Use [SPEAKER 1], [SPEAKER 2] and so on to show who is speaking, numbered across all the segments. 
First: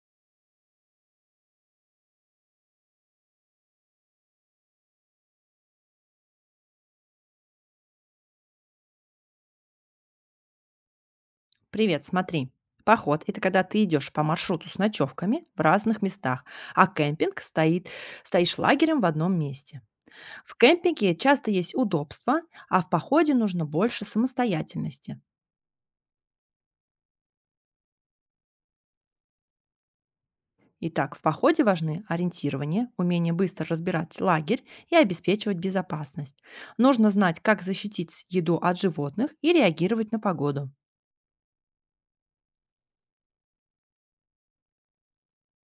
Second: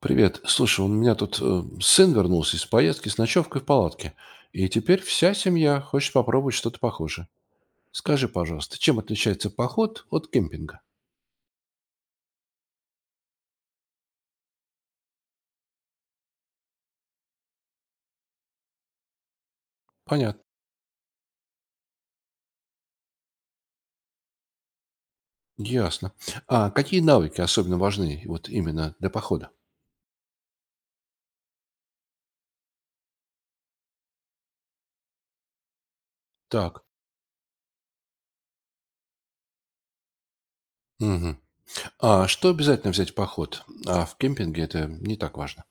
[SPEAKER 1] Привет. Слушай, у меня тут сын вернулся из поездки с ночевкой в палатке. И теперь вся семья хочет попробовать что-то похожее. Скажи, пожалуйста, чем отличается поход от кемпинга?
[SPEAKER 2] Привет, смотри. Поход– это когда ты идешь по маршруту с ночевками в разных местах, а стоишь лагерем в одном месте.
[SPEAKER 1] Понятно.
[SPEAKER 2] В кемпинге часто есть удобства, а в походе нужно больше самостоятельности.
[SPEAKER 1] Ясно. А какие навыки особенно важны вот именно для похода?
[SPEAKER 2] Итак, в походе важны ориентирование, умение быстро разбирать лагерь и обеспечивать безопасность.
[SPEAKER 1] Так.
[SPEAKER 2] Нужно знать, как защитить еду от животных и реагировать на погоду.
[SPEAKER 1] Мгм. А что обязательно взять в поход? А в кемпинге это не так важно.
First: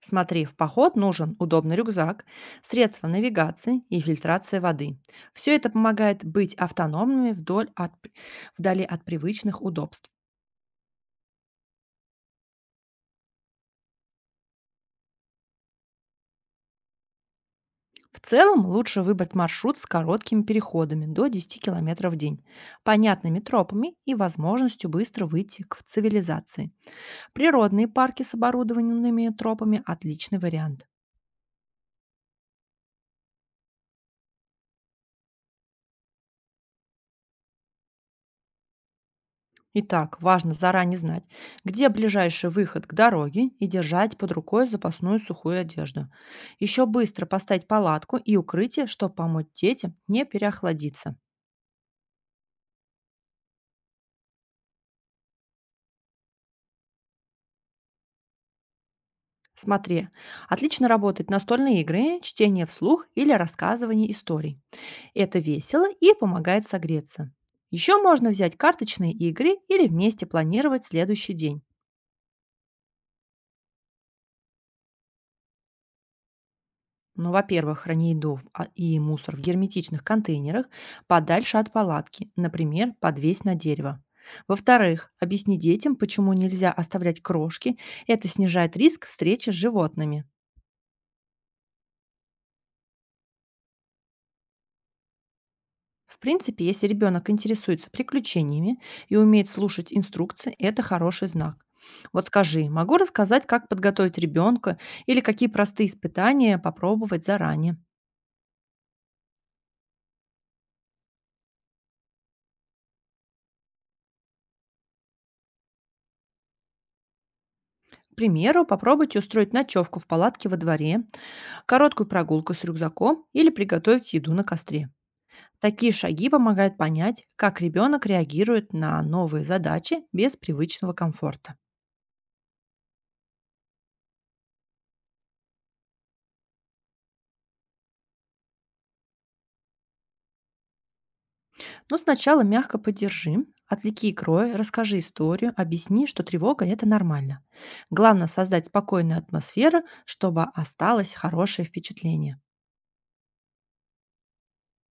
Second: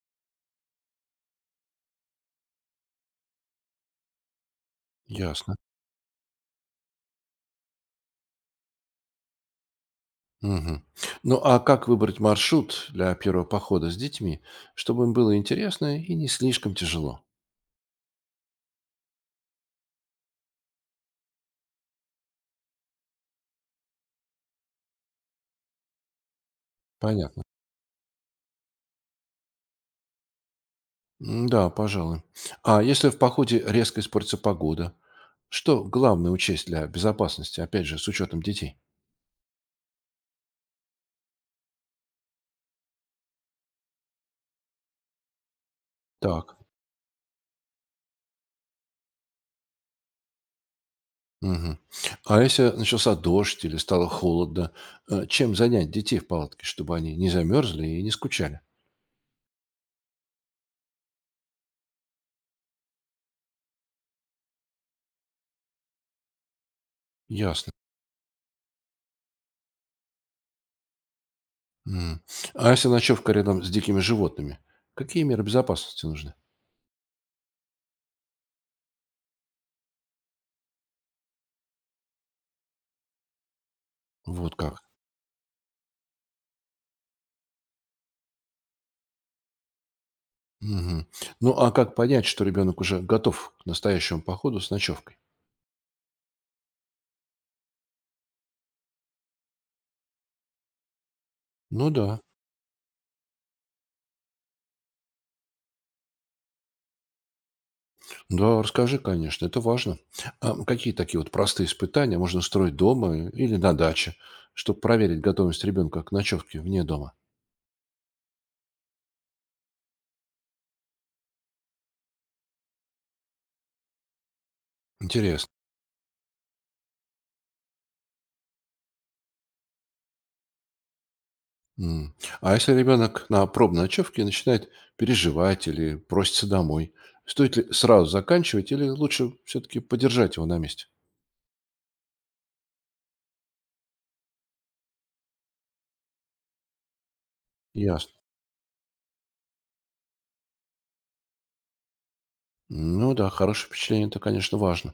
[SPEAKER 2] Смотри, в поход нужен удобный рюкзак, средства навигации и фильтрация воды. Все
[SPEAKER 1] Ясно.
[SPEAKER 2] это помогает быть автономными вдали от привычных удобств.
[SPEAKER 1] Мгм. Ну а как выбрать маршрут для первого похода с детьми, чтобы им было интересно и не слишком тяжело?
[SPEAKER 2] В целом лучше выбрать маршрут с короткими переходами до 10 километров в день, понятными тропами и возможностью быстро выйти к цивилизации.
[SPEAKER 1] Понятно.
[SPEAKER 2] Природные парки с оборудованными тропами– отличный вариант.
[SPEAKER 1] М, да, пожалуй. А если в походе резко испортится погода, что главное учесть для безопасности, опять же, с учетом детей?
[SPEAKER 2] Итак, важно заранее знать, где ближайший выход к дороге и держать под рукой запасную сухую одежду.
[SPEAKER 1] Так.
[SPEAKER 2] Еще быстро поставить палатку и укрытие, чтобы помочь детям не переохладиться.
[SPEAKER 1] Мгм. А если начался дождь или стало холодно, чем занять детей в палатке, чтобы они не замерзли и не скучали?
[SPEAKER 2] Смотри, отлично работают настольные игры, чтение вслух или рассказывание историй. Это весело и помогает согреться.
[SPEAKER 1] Ясно.
[SPEAKER 2] Еще можно взять карточные игры или вместе планировать следующий день.
[SPEAKER 1] М. А если ночевка рядом с дикими животными, какие меры безопасности нужны?
[SPEAKER 2] Ну, во-первых, храни еду и мусор в герметичных контейнерах подальше от палатки, например, подвесь на дерево.
[SPEAKER 1] Вот как.
[SPEAKER 2] Во-вторых, объясни детям, почему нельзя оставлять крошки. Это снижает риск встречи с животными.
[SPEAKER 1] Мгм. Ну а как понять, что ребенок уже готов к настоящему походу с ночевкой?
[SPEAKER 2] В принципе, если ребенок интересуется приключениями и умеет слушать инструкции, это хороший знак.
[SPEAKER 1] Ну да,
[SPEAKER 2] Вот скажи, могу рассказать, как подготовить ребенка или какие простые испытания попробовать заранее?
[SPEAKER 1] да, расскажи, конечно, это важно. А какие такие вот простые испытания можно устроить дома или на даче, чтобы проверить готовность ребенка к ночевке вне дома?
[SPEAKER 2] К примеру, попробуйте устроить ночевку в палатке во дворе, короткую прогулку с рюкзаком или приготовить еду на костре.
[SPEAKER 1] Интересно.
[SPEAKER 2] Такие шаги помогают понять, как ребенок реагирует на новые задачи без привычного комфорта.
[SPEAKER 1] М. А если ребенок на пробной ночевке начинает переживать или просится домой, стоит ли сразу заканчивать или лучше все-таки подержать его на месте?
[SPEAKER 2] Но сначала мягко поддержи, отвлеки крой, расскажи историю, объясни, что тревога– это нормально.
[SPEAKER 1] Ясно.
[SPEAKER 2] Главное– создать спокойную атмосферу, чтобы осталось хорошее впечатление.
[SPEAKER 1] Ну да, хорошее впечатление, это, конечно, важно.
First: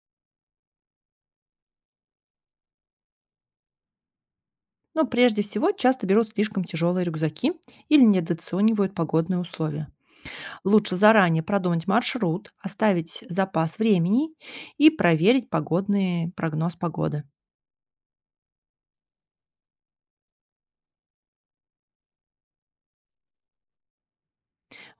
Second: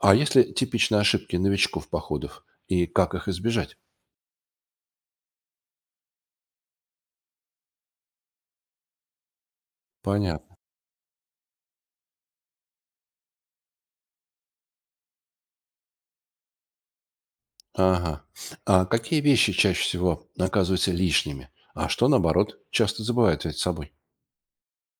[SPEAKER 1] А если типичные ошибки новичков походов и как их избежать?
[SPEAKER 2] Но прежде всего часто берут слишком тяжелые рюкзаки или недооценивают погодные условия.
[SPEAKER 1] Понятно.
[SPEAKER 2] Лучше заранее продумать маршрут, оставить запас времени и проверить погодный прогноз погоды.
[SPEAKER 1] Ага. А какие вещи чаще всего оказываются лишними? А что, наоборот, часто забывают взять с собой?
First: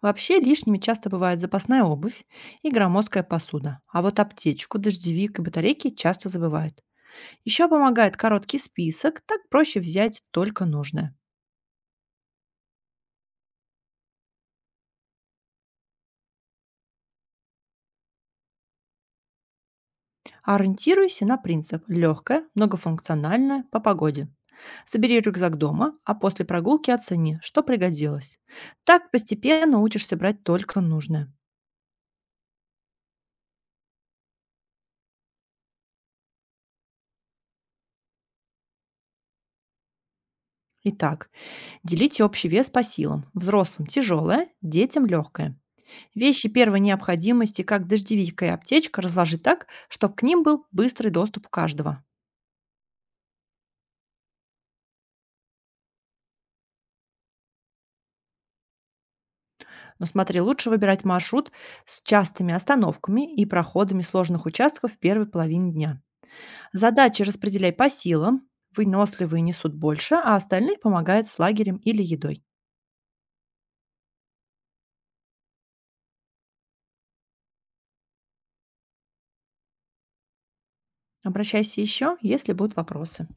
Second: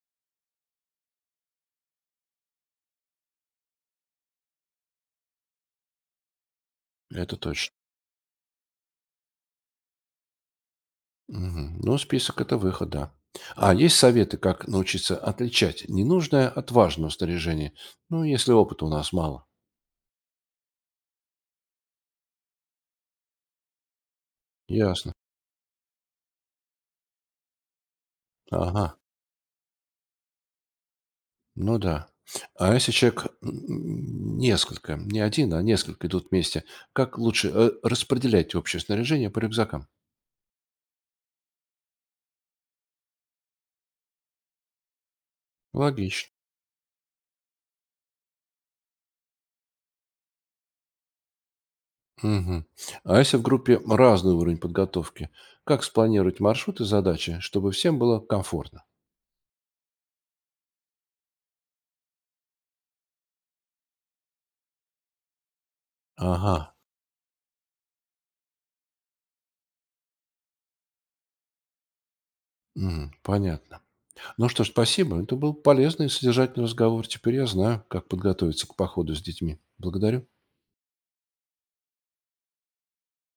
[SPEAKER 2] Вообще лишними часто бывает запасная обувь и громоздкая посуда, а вот аптечку, дождевик и батарейки часто забывают.
[SPEAKER 1] Это
[SPEAKER 2] Еще
[SPEAKER 1] точно.
[SPEAKER 2] помогает короткий список, так проще взять только нужное.
[SPEAKER 1] Мгм. Ну, список – это выход, да. А есть советы, как научиться отличать ненужное от важного снаряжения? Ну, если опыта у нас мало.
[SPEAKER 2] Ориентируйся на принцип легкое, многофункциональное по погоде.
[SPEAKER 1] Ясно.
[SPEAKER 2] Собери рюкзак дома, а после прогулки оцени, что пригодилось.
[SPEAKER 1] Ага.
[SPEAKER 2] Так постепенно учишься брать только нужное.
[SPEAKER 1] Ну да. А если человек м, несколько, не один, а несколько идут вместе, как лучше распределять общее снаряжение по рюкзакам?
[SPEAKER 2] Итак, делите общий вес по силам. Взрослым– тяжелое, детям– легкое.
[SPEAKER 1] Логично.
[SPEAKER 2] Вещи первой необходимости, как дождевик и аптечка, разложи так, чтобы к ним был быстрый доступ у каждого.
[SPEAKER 1] Мгм. А если в группе разный уровень подготовки, как спланировать маршруты, и задачи, чтобы всем было комфортно?
[SPEAKER 2] Но смотри, лучше выбирать маршрут с частыми остановками и проходами сложных участков в первой половине дня.
[SPEAKER 1] Ага,
[SPEAKER 2] Задачи распределяй по силам. Выносливые несут больше, а остальных помогает с лагерем или едой.
[SPEAKER 1] мгм, понятно. Ну что ж, спасибо. Это был полезный и содержательный разговор. Теперь я знаю, как подготовиться к походу с детьми. Благодарю.
[SPEAKER 2] Обращайся еще, если будут вопросы.